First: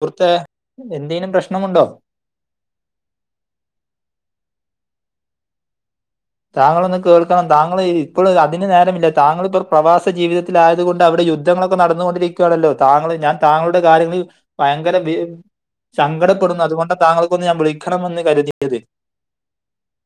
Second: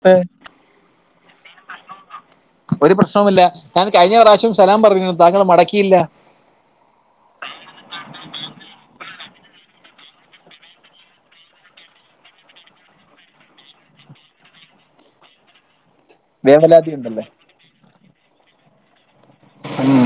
പുറത്താ എന്തേലും പ്രശ്നമുണ്ടോ? ഒരു പ്രശ്നൊല്ല ഞാൻ കയിഞ്ഞ പ്രാശ്യം സലാം പറഞ്ഞു താങ്കൾ മടക്കിയില്ല. താങ്കളൊന്ന് കേൾക്കണം താങ്കൾ ഇപ്പോൾ അതിന് നേരമില്ല താങ്കള്പ്പോൾ പ്രവാസ ജീവിത ലായത്‌കൊണ്ട് അവിടെ യുദ്ധങ്ങളൊക്കെ നടന്ന്കൊണ്ടിരിക്കാണല്ലോ താങ്ങള് ഞാൻ താങ്ങള്ടെ കാര്യങ്ങളിൽ ഭയങ്കര ബി സങ്കടപ്പെടുന്നു വേവലാതി അതുകൊണ്ടാ ഉണ്ടല്ലോ താങ്കൾക്കൊന്ന് ഞാൻ വിളിക്കണമെന്ന് കരുതിയത്. ഉം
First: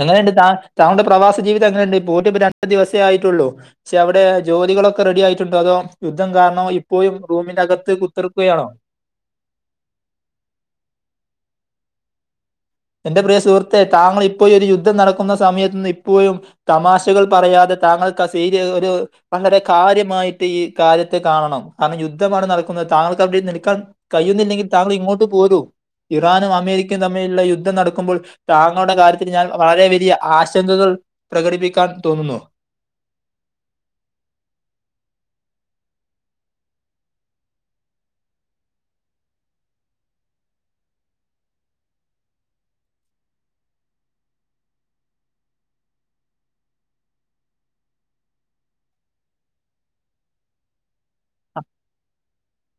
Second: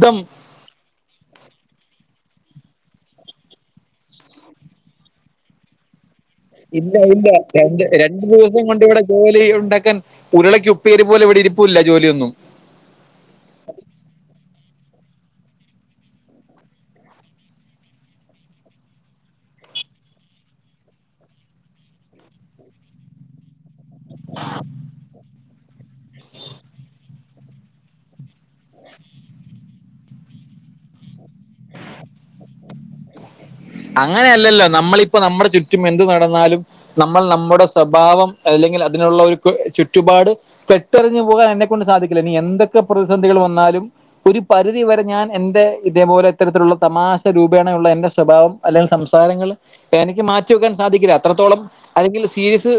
എങ്ങനെയുണ്ട് താ താങ്കുടെ പ്രവാസ ജീവിതം എങ്ങനെയുണ്ട് പോയി ട്ട് ഇപ്പ രണ്ട ദിവസേ ആയിട്ടുള്ളു പക്ഷെ അവിടെ ജോലികളൊക്കെ റെഡി ആയിട്ടുണ്ടോ അതോ യുദ്ധം കാരണം ഇല്ല ഇപ്പോയും റൂമിൻ്റകത്ത് കുത്തർക്കയോ? കൂലി യുണ്ടെകൻ ഉരുളക്കു പ്പേരി പോലെ ഇവിടെ ഇരിപ്പൂല്ല ജോലിയൊന്നും ന്റെ പ്രിയ സുഹൃത്തേ താങ്കൾ ഇപ്പോ യൊരു യുദ്ധം നടക്കുന്ന സമയത്തുനിന്ന് ഇപ്പോഴും തമാശകൾ പറയാതെ താങ്കൾക്കാസീരി ഒരു വളരെ കാര്യമായിട്ട് ഈ കാര്യത്തെ കാണണം കാരണം യുദ്ധമാണ് നടക്കുന്നത് താങ്കൾക്കവിടെ നിൽക്കാൻ കയ്യുന്നില്ലെങ്കി താങ്കൾ ഇങ്ങോട്ട് പോരൂ ഇറാനും അമേരിക്കയും തമ്മിലുള്ള യു ദ്ധം നടക്കുമ്പോൾ താങ്ങളുടെ കാര്യത്തിൽ ഞാൻ വളരെ വലിയ ആശങ്കകൾ പ്രകടിപ്പിക്കാൻ തോന്നുന്നു. അങ്ങനെയല്ലല്ലോ നമ്മളിപ്പം നമ്മടെ ചുറ്റും എന്തു നടന്നാലും നമ്മൾ നമ്മുടെ സ്വഭാവം അല്ലെങ്കിൽ അതിനുള്ള ഒരു ചുറ്റുപാട് പെട്ടെ റിഞ്ഞു പോകാൻ എന്നെക്കൊണ്ട് സാധിക്കില്ല ഇനി എന്തൊക്കെ പ്രതിസന്ധികൾ വന്നാലും ഒരു പരിധി വരെ ഞാൻ എ ന്റെ ഇതേപോലെ ഇത്തരത്തിലുള്ള തമാശ രൂപേണയുള്ള എന്റെ സ്വഭാവം അല്ലെങ്കിൽ സംസാരങ്ങൾ എനിക്ക് മാറ്റി വെക്കാൻ സാധിക്കില്ല അത്രത്തോളം അല്ലെങ്കിൽ സീരീസ്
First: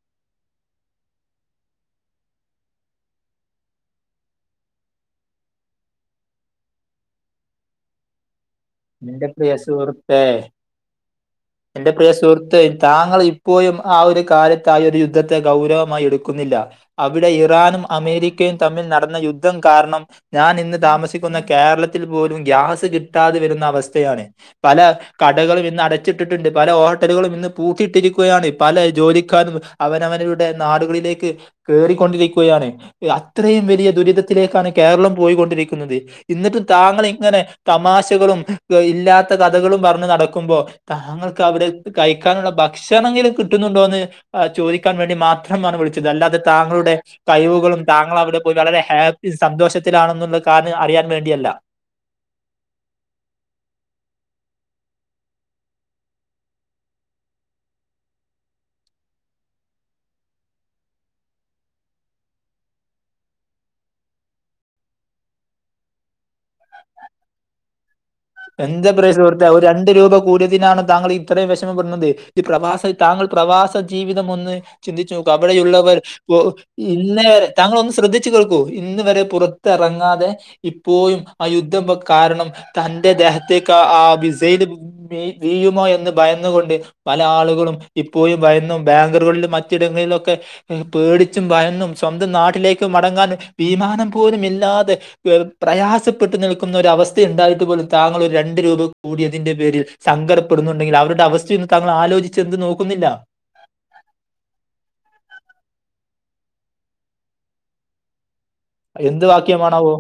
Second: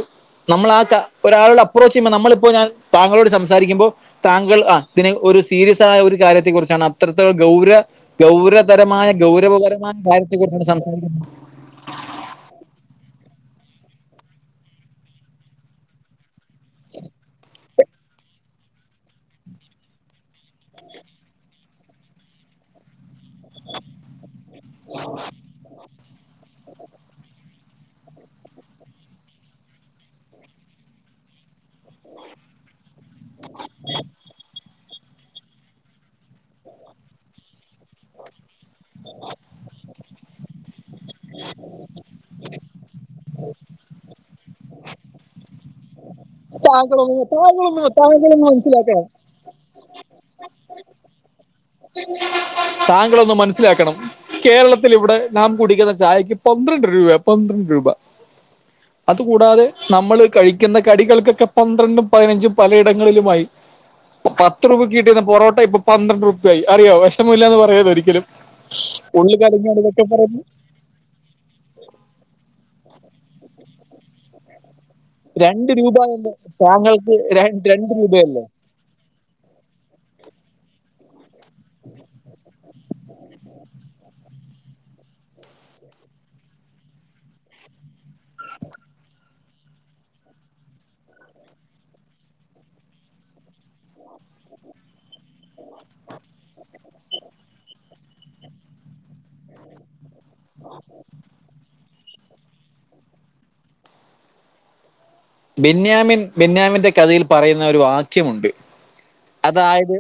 നമ്മൾ ആ ഒരാളോട് അപ്രോച്ച് ചെയ്യുമ്പോ നമ്മളിപ്പോ ഞാൻ താങ്കളോട് സംസാരിക്കുമ്പോൾ താങ്കൾ ആ ഇതിന് ഒരു സീരിസായ ആ ഒരു കാര്യത്തെ കുറിച്ചാണ് അത്രത്തോളം ഗൗര ഗൗരതരമായ എന്റെ പ്രിയ ഗൗരവപരമായ സുഹൃത്തെ കാര്യത്തെ കുറിച്ചാണ് സംസാരിക്കുന്നത് എന്റെ പ്രിയ സുഹൃത്തെ താങ്കൾ ഇപ്പോഴും ആ ഒരു കാലത്ത് ആ ഒരു യുദ്ധത്തെ ഗൗരവമായി എടുക്കുന്നില്ല അവിടെ ഇറാനും അമേരിക്കയും തമ്മിൽ നടന്ന യുദ്ധം കാരണം ഞാൻ ഇന്ന് താമസിക്കുന്ന കേരളത്തിൽ പോലും ഗ്യാസ് കിട്ടാതെ വരുന്ന അവസ്ഥയാണ് പല കടകളും ഇന്ന് അട വെച്ചിട്ടിട്ടുണ്ട് പല ഹോട്ടലുകളും ഇന്ന് പൂട്ടയിട്ടിരിക്കുകയാണ് പല ജോലിക്കാരും അവനവന് നാടുകളിലേക്ക് കേ റിക്കൊണ്ടിരിക്കുകയാണ് അത്രയും വലിയ ദുരിതത്തിലേക്കാണ് കേരളം പോയികൊണ്ടിരിക്കുന്നത് എന്നിട്ടും താങ്കൾ ഇങ്ങനെ തമാശകളും വ ഇല്ലാത്ത കഥകളും പറഞ്ഞു നടക്കുമ്പോൾ താങ്കൾക്ക് അവടെ കഴിക്കാനുള്ളഭ ഭക്ഷണമെങ്കിലും കിട്ടുന്നുണ്ടോ എന്ന് ചോദിക്കാൻ വേണ്ടി മാത്രം വിളിച്ചത് അല്ലാതെ താങ്കളുടെ താങ്കളൊന്ന് കഴിവുകളും താങ്കളൊന്ന് താങ്കൾ അവിടെ താങ്കളൊന്ന് പോയി വളരെ ഹാ മനസ്സിലാക്കണം ഇത് സന്തോഷത്തിലാണെന്നുള്ള കാരണം അറിയാൻ വേണ്ടിയല്ല [inaudible] താങ്കളൊന്ന് മനസ്സിലാക്കണം കേരളത്തിൽ ഇവിടെ നാം കുടിക്കുന്ന ചായക്ക് പന്ത്രണ്ട് രൂപ പന്ത്രണ്ട് രൂപ [inaudible] അതുകൂടാതെ നമ്മള് കഴിക്കുന്ന കടികൾക്കൊക്കെ പന്ത്രണ്ടും പതിനഞ്ചും പലയിടങ്ങളിലുമായി പത്ത് രൂപയ്ക്ക് കിട്ടു ന്ന പൊറോ ട്ട ഇപ്പൊ പന്ത്രണ്ട് രൂപ്യആയി അറിയോ വിഷമ ഇല്ലാന്ന് പറയല്ല് ഒരിക്കലും എന്താ പ്രിയ ഉള്ളു സുഹൃത്തേ ഒരു കലങ്ങാണ് രണ്ട് രൂപ ഇതൊക്കെ കൂട്യ തി നാണ് താങ്കൾഈ ഇത്രയും വിഷമപ്പെടുന്നത് ഈ പ്രവാസ താങ്കൾ പ്രവാസ ജീവിതം ഒന്ന് ചിന്തിച്ചുനോക്കുക അ രണ്ട് രൂപ ബടയുള്ളവർ എന്ന് താങ്കൾക്ക് ഇന്നെ വരെ ര- താങ്കൾ രണ്ട് ഒന്ന് ശ്രദ്ധിച്ചു രൂപയല്ലേ കേൾക്കൂ ഇന്ന് വരെ പുറത്തിറങ്ങാതെ ഇപ്പോഴും ആ യുദ്ധം കാരണം തൻ എന്റെ ദേഹത്തേക്ക് ആ മിസൈൽ വീഴുമോ എന്ന് ഭയന്നുകൊണ്ട് പല ആളുകളും ഇപ്പോഴും ഭയന്നും ബാങ്കുകളിലും മറ്റിടങ്ങളിലൊക്കെ പേടിച്ചും ഭയന്നും സ്വന്തം നാട്ടിലേക്ക് മടങ്ങാന് വിമാനം പോലുമി ല്ലാതെ പ്രയാസപ്പെട്ടു നിൽക്കുന്ന ഒര അവസ്ഥയ ഉണ്ടായിട്ട് പോലും താങ്കൾ ഒരു രണ്ട് രൂപ കൂടിയതിന്റെ പേരിൽ സങ്കരപ്പെടുന്നുണ്ടെങ്കിൽ അവരുടെ അവസ്ഥയൊന്നും താങ്കൾ ആലോചിച്ച് എന്ത് നോക്കുന്നില്ല ബെന്യാമിൻ ബെന്യാമിന്റെ കഥയിൽ പറയുന്ന ഒരു വാക്യമുണ്ട് എന്ത് വാക്യമാണാവോ അതായത്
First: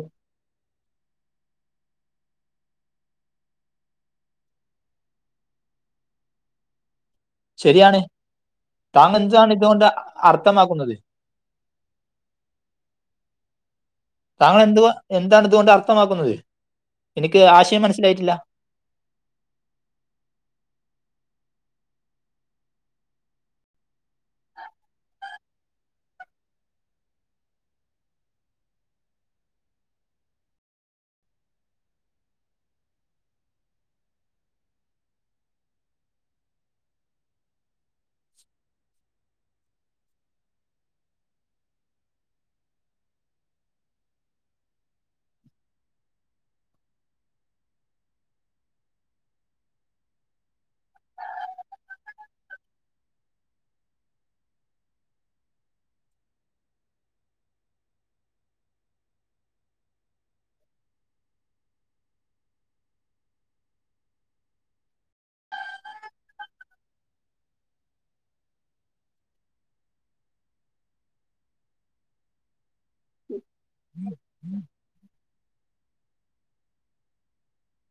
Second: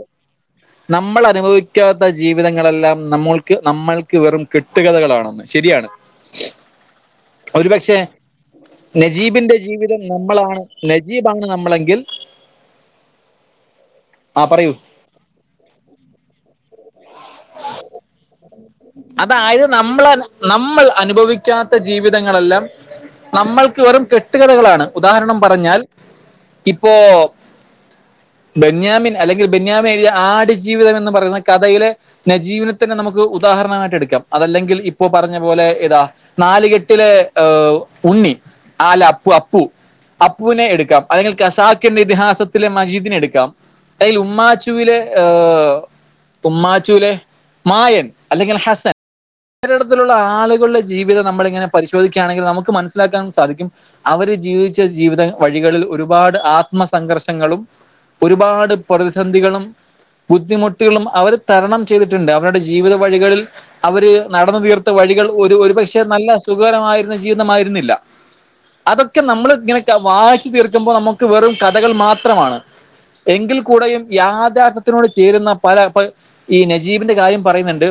നമ്മൾ അനുഭവിക്കാത്ത ജീവിതങ്ങളെല്ലാം നമ്മൾക്ക് നമ്മൾക്ക് വെറും കെട്ടുകഥകളാണെന്ന് ശരിയാണ് [inaudible] ഒരുപക്ഷെ ശരിയാണ് താങ്കൾ നജീ എന്താണ് ബിന്റെ ഇതുകൊണ്ട് ജീവിത നമ്മളാണ് അർത്ഥമാക്കുന്നത് നജീബാണ് നമ്മളെങ്കിൽ ആ താങ്കൾ പറയൂ എന്തുവാ എന്താണ് ഇതുകൊണ്ട് അർത്ഥമാക്കുന്നത് എനിക്ക് ആശയം മനസ്സിലായിട്ടി ല്ല അതായെത് നമ്മെൾ നമ്മെൾ അനുഭവിക്കാത്ത ജീവിതങ്ങൾ എല്ലാം നമ്മൾക്ക് വെറും കെട്ട് കഥകളാണ്. ഉദാഹരണം പറഞ്ഞാൽ ഇപ്പൊ ബെന്യാമിൻ അല്ലെങ്കിൽ ബെന്യാമി എഴു തിയ ആട് ജീവിതം എന്ന് പറയുന്ന കഥയിലെ ന ജീബിനെ ത്തന്നെ ന മുക്ക് ഉദാഹരണമായിട്ട് എടുക്കാം അതല്ലെങ്കിൽ ഇപ്പൊ പറഞ്ഞ പോലെ ഏതാ നാലുകെട്ടിലെ ഏ ഉണ്ണി ആല അപ്പു അപ്പു അപ്പുവിനെ എടുക്കാം അല്ലെങ്കിൽ കസാഖിന്റെ ഇതിഹാസത്തിലെ മജീദിനെ എടുക്കാം അതിൽ ഉമ്മാച്ചുവിലെ ഉമ്മാചു ചൂലെ മായൻ അല്ലെങ്കിൽ ഹസൻ ഒരിടത്തിലുള്ള ആളുകളുടെ ജീവിതം നമ്മളി ങ്ങനെ പരിശോധിക്കുകണെങ്കിൽ നമുക്ക് മനസിലാക്കാൻ സാധിക്കും അവര് ജീവിച്ച ജീവിത വഴികളിൽ ഒരുപാട് ആത്മസഘർഷങ്ങളും ഒര്പാട് പ്രതിസന്ധികളും ബുദ്ധിമുട്ട്കളും അവര് തരണം ചെയ്തിട്ടുണ്ട് അവരുടെ ജീവിത വഴികളിൽ അവര് നടന്ന തീർത്ത വഴികൾ ഒരു ഒരുപക്ഷെ നല്ല സുഖകരമായിരുന്ന ജീവിതമായിരുന്നില്ല. അതൊക്കെ നമ്മൾ ഇങ്ങനെ ഒക്കെ വാശി തീർക്കുമ്പോൾ നമുക്ക് വെറും കഥകൾ മാത്രമാണ്. എങ്കിൽ കൂടെയും യാഥാർത്ഥ്യത്തിനോട് ചേരുന്ന പല ഈ നജീബിന്റെ കാര്യം പറയുന്നുണ്ട്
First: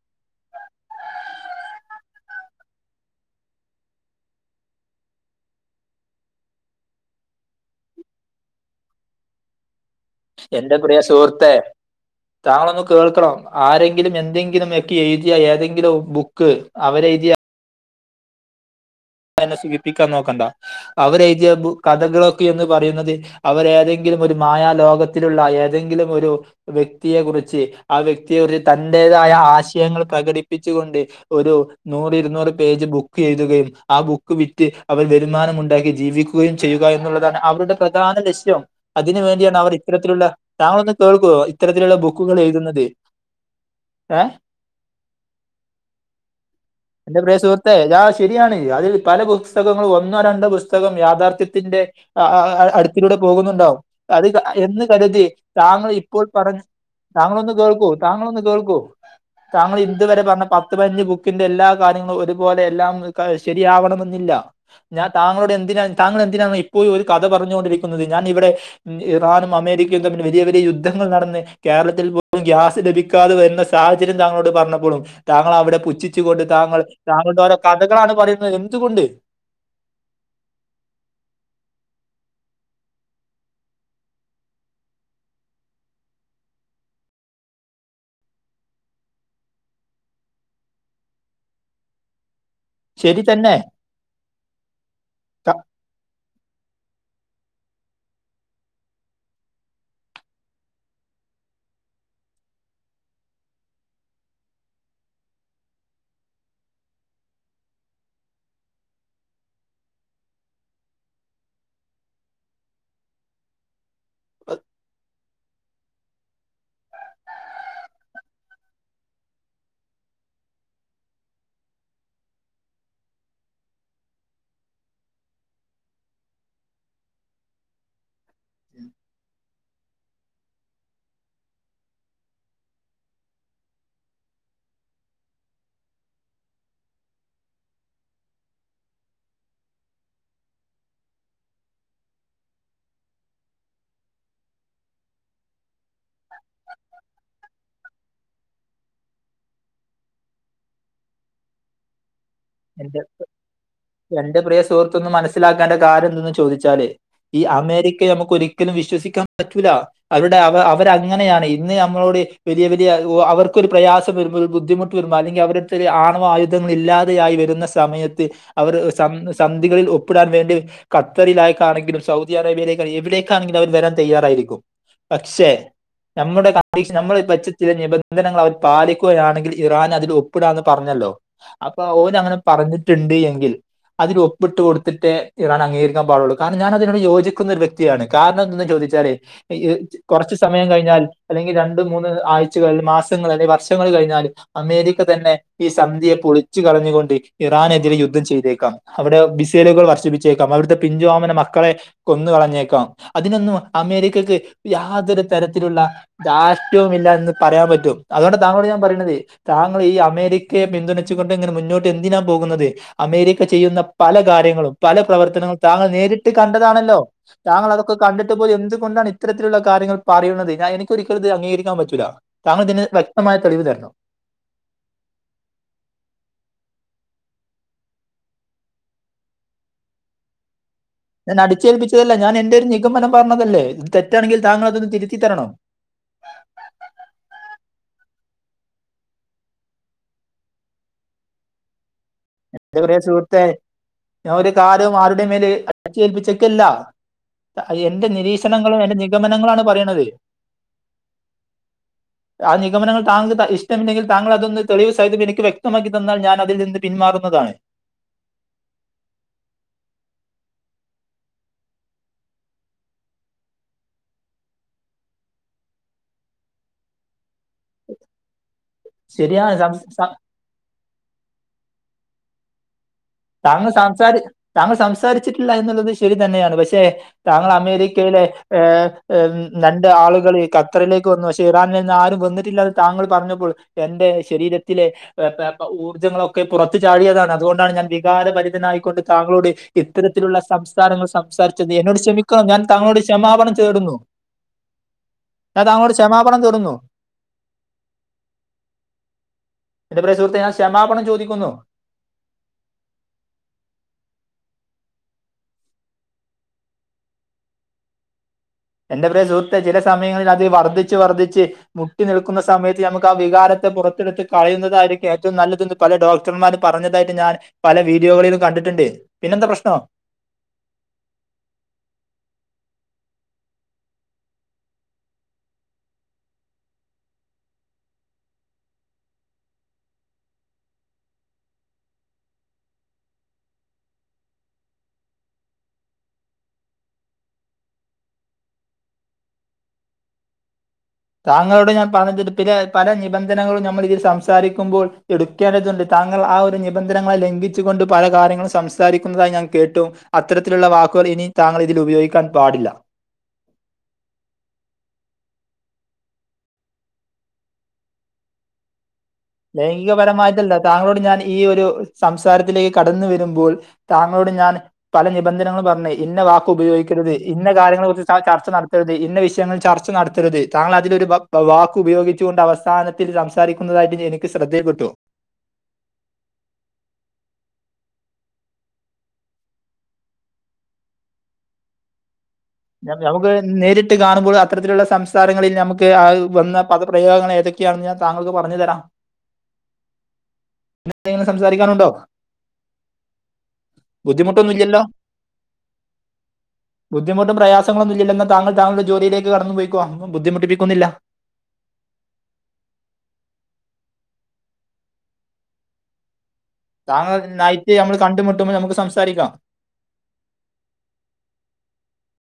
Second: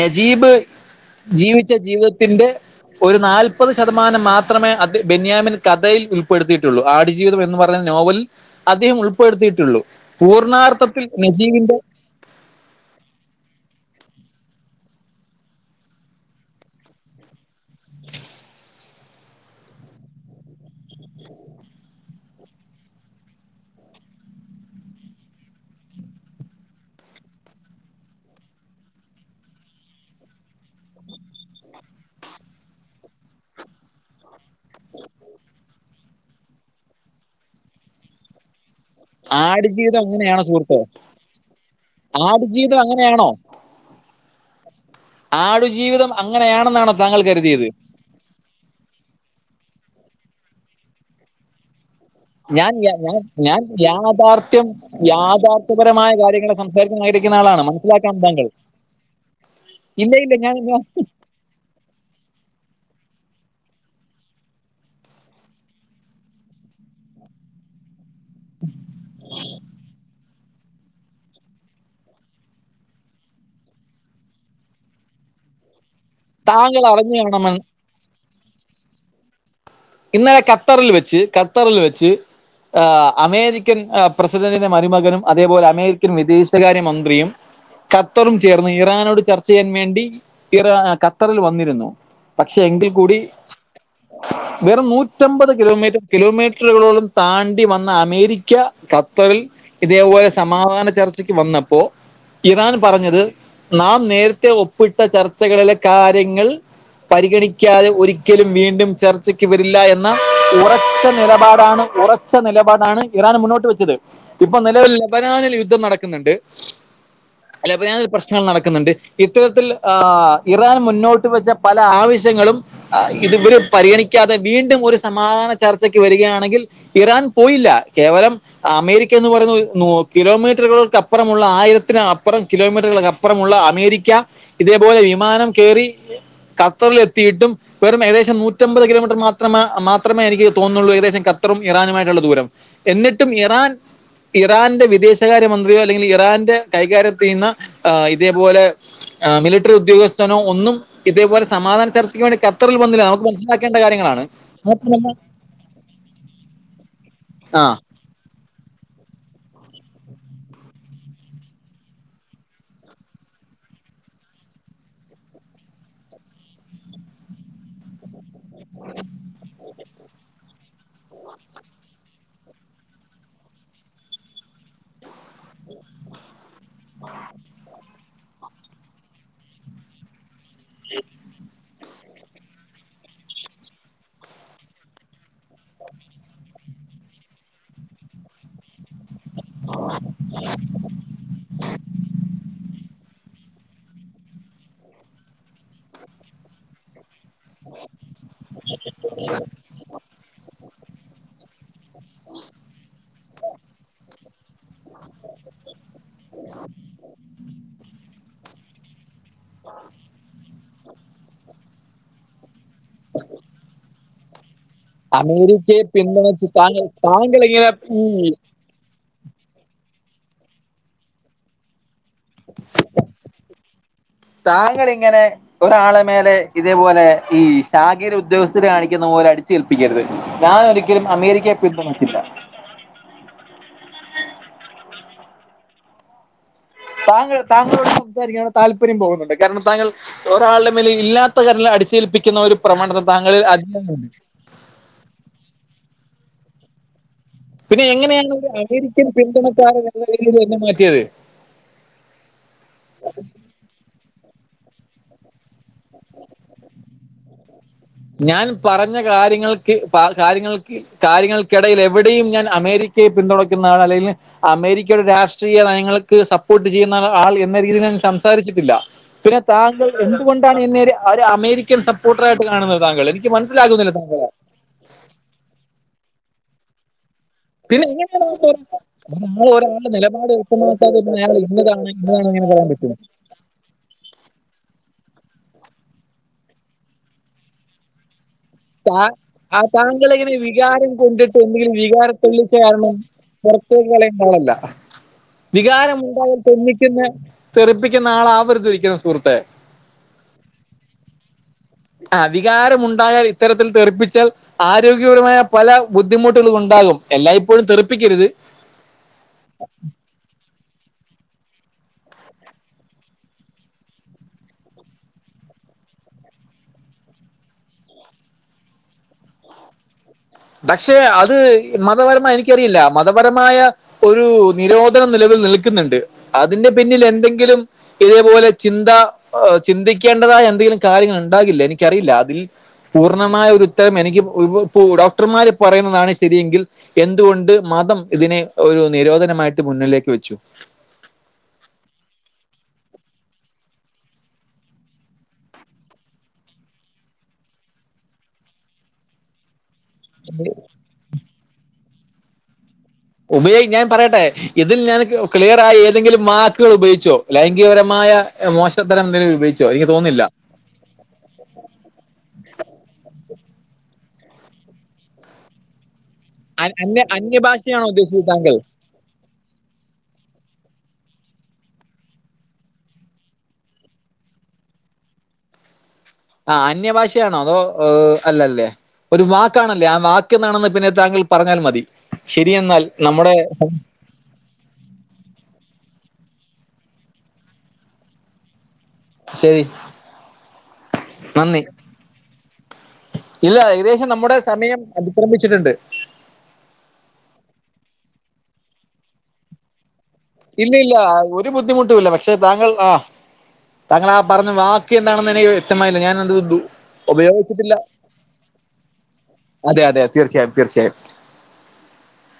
നജീബ് ജീവിച്ച ജീവിതത്തിന്റെ ഒരു നാല്പത് ശതമാനം മാത്രമേ അത് ബെന്യാമിൻ കഥയിൽ ഉൾപ്പെടുത്തിയിട്ടുള്ളൂ. ആട് ജീവി ജീവിതം എന്ന് പറയുന്ന നോവൽ അദ്ദേഹം ഉൾപ്പെടുത്തിയിട്ടുള്ളൂ പൂർണ്ണാർത്ഥത്തിൽ നജീബിന്റെ താങ്കൾ ഒന്ന് കേൾക്കണം. ആരെങ്കിലും എന്തെങ്കിലും ഒക്കെ എഴുതിയ ഏതെങ്കിലും ബുക്ക് അവരെ എഴുതിയ എന്നെ സൂഖിപ്പിക്കാൻ നോക്കണ്ട. അവരെ എഴുതിയ [unintelligible] കഥകളൊക്കെ എന്ന് പറയുന്നത് അവർ ഏതെങ്കിലും ഒരു മായാ ലോകത്തിലുള്ള ഏതെങ്കിലും ഒരു വ്യക്തിയെ കുറിച്ച് ആ വ്യക്തി ഒരു തന്റേതായ ആശയങ്ങൾ പ്രകടിപ്പിച്ചുകൊണ്ട് ഒരു നൂറ് ഇരുന്നൂറ് പേജ് ബുക്ക് എഴുതുകയും ആ ബുക്ക് വിറ്റ് അവർ വരുമാനം ഉണ്ടാക്കി ജീവിക്കുകയും ചെയ്യുക എന്നുള്ളതാണ് അവരുടെ പ്രധാന ലക്ഷ്യം. അതിന് വേണ്ടിയാണ് അവർ ആടുജീവിതം ഇത്തരത്തിലുള്ള അങ്ങനെയാണോ സുഹൃത്തെ താങ്കൾ ഒന്ന് കേൾക്കോ ഇത്തരത്തിലുള്ള ബുക്കുകൾ ആടുജീവിതം എഴുതുന്നത്. അങ്ങനെയാണോ ഏഹ് ആടുജീവിതം അങ്ങനെ ആണന്നാണൊ എന്റെ താങ്കൾ പ്രിയ കരുതിയത്. സുഹൃത്തെ ആ ശരിയാണ് അതിൽ പല പുസ്തകങ്ങളും ഒന്നോ രണ്ടോ പുസ്തകം യാഥാർത്ഥ്യത്തിന്റെ ആ ഞാൻ യ- ആഅടുത്തലൂടെ ഞാൻ ഞാൻ പോകുന്നുണ്ടാവും അത് യാഥാർത്ഥ്യം എന്ന് കരുതി താങ്കൾ യാഥാർത്ഥ്യപരമായ ഇപ്പോൾ കാര്യങ്ങളെ പറഞ്ഞ സംസാരിക്കാൻ താങ്കൾ ആഗ്രഹിക്കുന്ന ഒന്ന് ആളാണ് കേൾക്കൂ മനസ്സിലാക്കണം താങ്കൾ ഒന്ന് കേൾക്കൂ താങ്കൾ ഇത് ഇല്ല വരെ ഇല്ല പറഞ്ഞ ഞാൻ പത്ത് ഞാൻ- പതിനഞ്ച് ബു ക്ക് എന്റെ എല്ലാ കാര്യങ്ങളും ഒരുപോലെ എല്ലാം [unintelligible] ശരിയാവണമെന്നില്ല ഞാൻ താങ്കളോട് എന്തിന താങ്കൾ എന്തിനാണ് ഇപ്പോഴും ഒരു കഥ പറഞ്ഞൊണ്ടിരി വന്നത് ഞാൻ ഇവടെ ഇറാനും അമേരിക്കിം തമ്മി വലിയ വലിയ യുദ്ധങ്ങൾ നടന്ന് കേരളത്തിൽ പോലും ഗ്യാസ് ലഭിക്കാതെ വര്ന്ന സാഹചര്യം താങ്കളോട് പറഞ്ഞപ്പോളും താങ്കൾ അവിടെ പുച്ഛിച് കൊണ്ട് താങ്കൾ അറിഞ്ഞു താങ്കളുടെ കാണണം ഓരോ കഥകളാണ് പറയുന്നത് എന്ത്കൊണ്ട് ഇന്നലെ ഖത്തറിൽ വെച്ച് ഖത്തറിൽ വെച്ച് ആഹ് അമേരിക്കൻ പ്രസിഡന്റിന്റെ മരുമകനും അതേപോലെ അമേരിക്കൻ വിദേശകാര്യ മന്ത്രിയും ഖത്തറും ചേർന്ന് ഇറാനോട് ചർച്ച ചെയ്യാൻ വേണ്ടി ഇറാ ഖത്തറിൽ വന്നിരുന്നു പക്ഷെ എങ്കിൽ കൂടി ശരി തന്നെ വെറും നൂറ്റാമ്പത് കിലോമീറ്റർ കിലോമീറ്ററുകളോളം താണ്ടി വന്ന അമേരിക്ക ഖത്തറിൽ ഇതേപോലെ സമാധാന ചർച്ചയ്ക്ക് വന്നപ്പോൾ ഇറാൻ പറഞ്ഞത് നാം നേരത്തെ ഒപ്പിട്ട ചർച്ചകളിലെ കാര്യങ്ങൾ പരിഗണിക്കാതെ ഒരിക്കലും വീണ്ടും ചർച്ച വരില്ല എന്ന ഉറച്ച നിലപാട് ആണ് ഉറച്ച നിലപാടാണ് ഇറാൻ മുന്നോട്ട് വെച്ചത്. ഇപ്പൊ നിലവിൽ ലെബനാനിൽ യുദ്ധം നടക്കുന്നുണ്ട്. അല്ലെ ലെബനാനിൽ പ്രശ്നം നടക്കുന്നുണ്ട്. ഇത്തരത്തിൽ ഇറാൻ മുന്നോട്ട് വെച്ച പല ആവശ്യങ്ങളും ആ ഇത് ഇവര് പരിഗണി [unintelligible] വീണ്ടും ഒരു സമാധാന ചർച്ചയ്ക്ക് വരികയാണെങ്കിൽ ഇറാൻ പോയില്ല. കേവലം അമേരിക്ക എന്ന് പറയുന്നത് [unintelligible] കിലോമീറ്ററുകള്ക്കപ്പറമുള്ള ആയിരത്തിന് അപ്പറം കിലോ മീറ്ററുകൾക്ക് അപ്പറമുളള അമേരിക്ക ഇതേപോലെ വിമാനം കേറി ഖത്തറ്ല് എത്തിയിട്ടും വെറും ഏകദേശം നൂറ്റമ്പത് കിലോമീ മാത്രമേ മാത്രമേ എനിക്ക് തോന്നുന്നുള്ളൂ ഏകദേശം ഖത്തറും ഇറാനുമായിട്ടുള്ള ദൂരം എന്നിട്ടും ഇറാൻ ഇറാൻ ന്റെ വിദേശകാര്യ മന്ത്രിയോ അല്ലെങ്കിൽ ഇറാന്റെ കൈകാര്യം [unintelligible] ആഹ് ഇതേപോലെ! മിലിട്ടറി ഉദ്യോഗസ്ത്തനോ ഒന്നും ഇതേപോലെ സമാധാന ചർച്ചക്ക് വേണ്ടി ഖത്തറിൽ എന്റെ വന്നില്ല. നമുക്ക് മനസ്സിലാക്കേണ്ട [unintelligible] കാര്യങ്ങളാണ് എന്റെ പ്രിയ സുഹൃത്തൊന്ന് [unintelligible] മനസ്സിലാക്കേണ്ട കാരണം എന്തെന്ന് ചോദിച്ചാല് ഈ ആ അമേരിക്കയെ നമുക്ക് ഒരിക്കലും വിശ്വസിക്കാൻ പറ്റൂല. അവരുടെ അവ അവർ അങ്ങനെയാണ്. ഇന്ന് നമ്മളോട് വലിയ വലിയ അവർക്കൊരു പ്രയാസം ബുദ്ധിമുട്ട് [unintelligible] ഒരു ആണവ ആയുധം ഒന്നുല്ല യായി വരുന്ന സമയത്ത് അവർ സൻ സന്ധികളിൽ ഒപ്പിടാൻ വേണ്ടി കത്തറിലേക്കാണെങ്കിലും സൗദി അറേബിയിലേക്കായാലും എവിടേക്കാണെങ്കിലും അവർ വരാൻ തയ്യാറായിരിക്കും പക്ഷേ നമ്മുടെ കണ്ടീഷ ൻനമ്മളെ വച്ച ചില നമ്മടെനിബന്ധനകൾ അവർ പാലിക്കുകയാണെങ്കിൽ ഇറാൻ അതിൽ ഓപ്പിടാന്ന് പറഞ്ഞല്ലോ അപ്പൊ ഓന് അങ്ങനെ പറഞ്ഞിട്ട്ണ്ട് എങ്കിൽ അതിൽ ഒപ്പിട്ട് കൊടുത്തിട്ടേ ഇറാൻ അംഗീകരിക്കാ പാടൊള്ളൂ കാരണം ഞാനതിനോട് യോജിക്കുന്നൊരു വ്യക്തിയാണ് കാരണം എന്തെന്ന് ചോദിച്ചാലേ കുറച്ച് സമയം കഴിഞ്ഞാൽ അല്ലെങ്കിൽ രണ്ട് മൂന്ന് ആഴ് ച്ചകൾ മാസങ്ങൾ അല്ലെ വർഷങ്ങള് കഴിഞ്ഞാല് അമേരിക്ക തന്നെ ഈ സന്ധ്യയെ പൊളിച്ച് കളഞ്ഞ് കൊണ്ട് ഇറാാനെതിരെ യുദ്ധം ചെയ്തേക്കാം അവിടെ ബിസൈലുകൾ വർഷിപ്പിച്ചേക്കാം അവിടുത്തെ പിഞ്ചോമന മക്കളെ കൊന്ന് കളഞ്ഞേക്കാ അതിനൊന്നും അമേരിക്കക്ക് യാതൊരു തരത്തിലുള്ള ടാഷ്ട്യവുഇല്ല എന്ന് പറയാൻ പറ്റും അതുകൊണ്ട് താങ്കളോട് ഞാൻ പറയണത് താങ്കൾ ഈ അമേരിക്കയെപിന്തുണച്ചുകൊണ്ട് ഇങ്ങനെ മുന്നോട്ട് എന്തിനാ പോകുന്നത് അമേരിക്ക ചെയ്യുന്ന പല കാര്യങ്ങളും പല പ്രവർത്തനങ്ങളും അമേരിക്കയെ താങ്ങൾ നേരിട്ട് പിന്തുണച്ച് താങ്കൾ കണ്ടതാണല്ലോ താങ്കൾ ഇങ്ങനെ താങ്കളതൊക്കെ കണ്ടിട്ട്പ്പോ എന്ത്‌കൊണ്ടാണ് ഇ ഇത്തരത്തിലുള്ള കാര്യങ്ങൾ പറയുന്നത് ഞാന് എനിക്ക്ഒരിക്കലുംഇത് അംഗീകരിക്കാൻ പറ്റില്ല താങ്കൾ ഇതിന് വ്യക്തമായ തെളിവ് തരണം താങ്ങള് ഇങ്ങനെ ഒരാളെ മേലെ ഇതേപോലെ ഈ ഷാഖിർ ഉദ്യോഗസ്ഥര് കാണിക്കുന്ന പോലെ അടിച്ചേൽപ്പിക്കരുത് ഞാനൻ ഒ ഞാനടിച്ചേൽപ്പിച്ചതല്ല ഞാൻ എന്റൊരു നിഗമനം പറഞ്ഞതല്ലേ ഇത് തെറ്റണെങ്കിൽ താങ്കളതൊന്ന് തിരുത്തിത്തരണം താങ്ങൾ താങ്ങളോട് സംസാരിക്കന്ള്ള താല്പര്യം പോകുന്നുണ്ട് കാരണം താങ്ങള് ഒരാളുടെ മേൽ ഇല്ലാത്ത കരൽ അടിച്ചേൽപ്പിക്കുന്ന ഒരു പ്രവണത താങ്കൾ അതി ധികാരം ആരുടെ മേല് അടിച്ചേൽപ്പിച്ചക്കല്ല പിന്നെ എങ്ങനെയാണ് ഒരു എന്റെനിരീക്ഷണങ്ങളും എന്റെ അമേരിക്കൻ നിഗമനങ്ങളണ് പിന്തുണക്കാരൻ പറയണത് എന്ന രീതിയിൽ എന്നെ മാറ്റിയത് ആ നിഗമനങ്ങൾ താങ്കൾ ത ഇഷ്ടമില്ലെങ്കിൽ താങ്കളതൊന്ന് തെളിവ് സാഹിതം എനിക്ക് വ്യക്തമാക്കി തന്നാ ഞാൻ അതിൽ നിന്ന് പിന്മാറും അതാണ് ഞാൻ പറഞ്ഞ കാര്യങ്ങൾക്ക് പ കാര്യങ്ങൾക്ക് കാര്യങ്ങൾക്കിടയിൽ എവിടെയും ഞാൻ അമേരിക്കയെ പിന്തുടക്കുന്നതാണ് അല്ലെങ്കിൽ അമേരിക്കയുടെ രാഷ്ട്രീയ നയങ്ങൾക്ക് സപ്പോർട്ട് ചെയ്യുന്നാ ആള് എന്ന രീതിയിൽ ഞാൻ സംസാരിച്ചിട്ടില്ല പിന്നെ ശരിയാണ് താങ്കൾ സം- എന്തുകൊണ്ടാണ് പിന്നെ ഒരു അമേരിക്കൻ സപ്പോർട്ടർ ആയിട്ട് കാണുന്നത് താങ്കള് താങ്ങൾസംസാരി താങ്കൾ സംസാരിച്ചിട്ടില്ല എന്നുള്ളത് ശരി തന്നെയാണ് പക്ഷെ താങ്കള് പിന്നെ അമേരിക്കയിലെ എങ്ങനെയാണ് ഏഹ് ഏഹ് ഒരാൾ രണ്ട് ഒരാളുടെ നിലപാട് ആളുകള് വ്യക്തമാക്കാതെ ഖത്തറിലേക്ക് പിന്നെ വന്നു അയാൾ പക്ഷേ ഇറാന് ഇന്നതാണ് ആരും ഇന്നതാണ് അങ്ങനെ പറയാൻ വന്നിട്ടില്ലാന്ന് പറ്റും താങ്ങൾ പറഞ്ഞപ്പോള് എന്റെ ശരീരത്തിലെ ഏഹ് പെ പ്പ ഊർജ്ജങ്ങളൊക്കെ പുറത്തു ചാടിയതാണ് അതുകൊണ്ടാണ് ഞാൻ വികാരപരി താ ആഹ് താങ്കളിങ്ങനെ വികാരം സംസാരങ്ങൾ കൊണ്ടിട്ട് സംസാരിച്ചത്. ഏതെങ്കിലും എന്നോട് ക്ഷമിക്കണം. ഞാൻ വികാരത്തുള്ളിച്ചയാണ്‌ താങ്കളോട് ക്ഷമാപണം തേടുന്നു. പുറത്തെപോലെ ഇൻവോളല്ല ഞാൻ താങ്കളോട് വികാരമുണ്ടായാൽ ക്ഷമാപണം തേടുന്നു. തെന്നിക്കുന്ന തെറിപ്പിക്കുന്ന ആളാവരുത് ഇരിക്കുന്ന സുഹൃത്തെ എന്റെ പ്രിയ സുഹൃത്തേ ഞാൻ ക്ഷമാപണം ചോദിക്കുന്നു അവികാരമു ണ്ടായാ ല് ഇത്തരത്തിൽ തെറ്റപ്പിച്ചാൽആരോഗ്യപരമായ പല ബുദ്ധിമുട്ടുകളും ഉണ്ടാകും എല്ലാ ഇപ്പോഴും തെറപ്പിക്കരുത് എന്റെ പ്രിയ സുഹൃത്തെ ചില സമയങ്ങളിൽ അത് വർദ്ധിച്ച് വർദ്ധിച്ച് മുട്ടി നിൽക്കുന്ന സമയത്ത് നമുക്ക് ആ വികാരത്തെ പുറത്തെടുത്ത് കളയുന്നതായിരിക്കും ഏറ്റവും നല്ലതന്ന് പല ഡോക്ടർമാര് പറഞ്ഞതായിട്ട് ഞാൻ പല വീഡിയോകളിലും കണ്ടിട്ടുണ്ട് പിന്നെന്താ പ്രശ്നം പക്ഷെ അത് മതപരമായ എനിക്കറിയില്ല മതപരമായ ഒരു നിരോധനം നിലവിൽ നിൽക്ക്ന്ന്ണ്ട് അതിന്റെ പിന്നിൽ എന്തെങ്കിലും ഇതേപോലെ ചിന്ത ചിന്തിക്കേണ്ടതായ എന്തേലും കാര്യങ്ങള്ണ്ടാകില്ല എനിക്കറിയില്ല അതിൽ പൂർണമായൊര് ഉത്തരം എനിക്ക് [unintelligible] ഡോക്ടർമാര് പറയ്ന്നതാണ് ശരിയെങ്കിൽ എന്തുകൊണ്ട് മതം ഇതിനെ ഒരു നിരോധനമായിട്ട് മുന്നിലേക്ക് വെച്ചു താങ്ങളോട് ഞാൻ പറഞ്ഞിട്ട്ട്ട് പിന്നെ പല നിബന്ധനകളും നമ്മള് ഇതിൽ സംസാരിക്കുമ്പോൾ എട് ക്കേണ്ടതുണ്ട് താങ്കൾ ആ ഒരു നിബന്ധനങ്ങളെ ലംഘിച്ച്കൊണ്ട് പല കാര്യങ്ങളും സംസാരിക്കുന്നതായി ഞാൻ കേട്ടു അത്തരത്തില്ള്ള വാക്കുകൾ ഇനി താങ്ങൾ ഇതിൽ ഉപയോഗിക്കാൻ പാടില്ല ഉമയ് ഞാൻ പറയട്ടെ ഇതിൽ ഞാൻ ക്ലിയറായി ഏതെങ്കിലും വാക്കുകള് ഉപയോഗിച്ചൊ. ലൈംഗീകപരമായ മോശത്തരം ഉപയോകിച്ചൊ. പയൊഗിച്ചൊ എനിക്ക് തോന്നില്ല ലൈംഗികപരമായിട്ടല്ല താങ്കളോട് ഞാൻ ഈ ഒരു സംസാരത്തിലേക്ക് കടന്ന് വര്മ്പോൾ, താങ്കളോട് ഞാൻ. പല നിബന്ധനകളും പറഞ്ഞ് ഇന്ന വാക്ക് അന്യ ഉപയോഗിക്കരുത് ഇന്ന കാര്യങ്ങളെ അന്യഭാഷയാണോ കുറ്ച്ച് ഉദ്ദേശിച്ചത് ചർച്ച താങ്കൾ നടത്തരു ഇന്ന വിഷയങ്ങൾ ചർച്ച നടത്തരുത് താങ്കൾ അതിലൊരു വാക്ക് ഉപയോഗിച്ചുകൊണ്ട് അവസാനത്തിൽ സംസാരിക്കുന്നതായിട്ട് എനിക്ക് ക്ക് ശ്രദ്ധയിൽ പെട്ടു ആഹ് അന്യ ഭാഷയാണൊ അതോ ഏഹ് അല്ലല്ലെ ഒരു വാക്കാണല്ലെ ആഹ് വാക്ക് എന്താണെന്ന് പിന്നെ താങ്കൾ പറഞ്ഞാൽ മതി ശരിയെന്നാൽ നമ്മടെ കാണുമ്പോള് അത്തരത്തിലുള്ള സംസാരങ്ങളിൽ ഞമ്മക്ക് വന്ന പദപ്രയോഗങ്ങളേതൊക്കെയാണെന്ന് ഞാൻ താങ്കൾക്ക് പറഞ്ഞ് തരാം ശയ് [unintelligible] സംസാരിക്കാനുണ്ടൊ? ഇല്ല ഏകദേശം നമ്മുടെ ബുദ്ധിമുട്ടൊന്നും സമയം ഇല്ലല്ലോ അതിക്രമിച്ചിട്ട്ണ്ട്. ബുദ്ധിമുട്ടും പ്രയാസങ്ങളൊന്നും ഇല്ലല്ലൊ താങ്കൾ താങ്കളുടെ ജോലിയിലേക്ക് കടന്നുപൊയ്ക്കൊ ഇല്ലില്ലാ ഒരു ബുദ്ധിമുട്ടൂല്ല. പക്ഷെ താങ്കൾ ആഹ്. താങ്കൾ ആഹ് പറഞ്ഞ വാക്ക് എന്താണെന്ന് എനിക്ക് വ്യക്തമായില്ല ഞാൻ അത് ടു താങ്കൾ നൈറ്റ് ഞമ്മള് കണ്ടുമുട്ടുമ്പൊൾ നമക്ക് സംസാരിക്കാം അതെ അതെ തീർച്ചയായും തീർച്ചയായും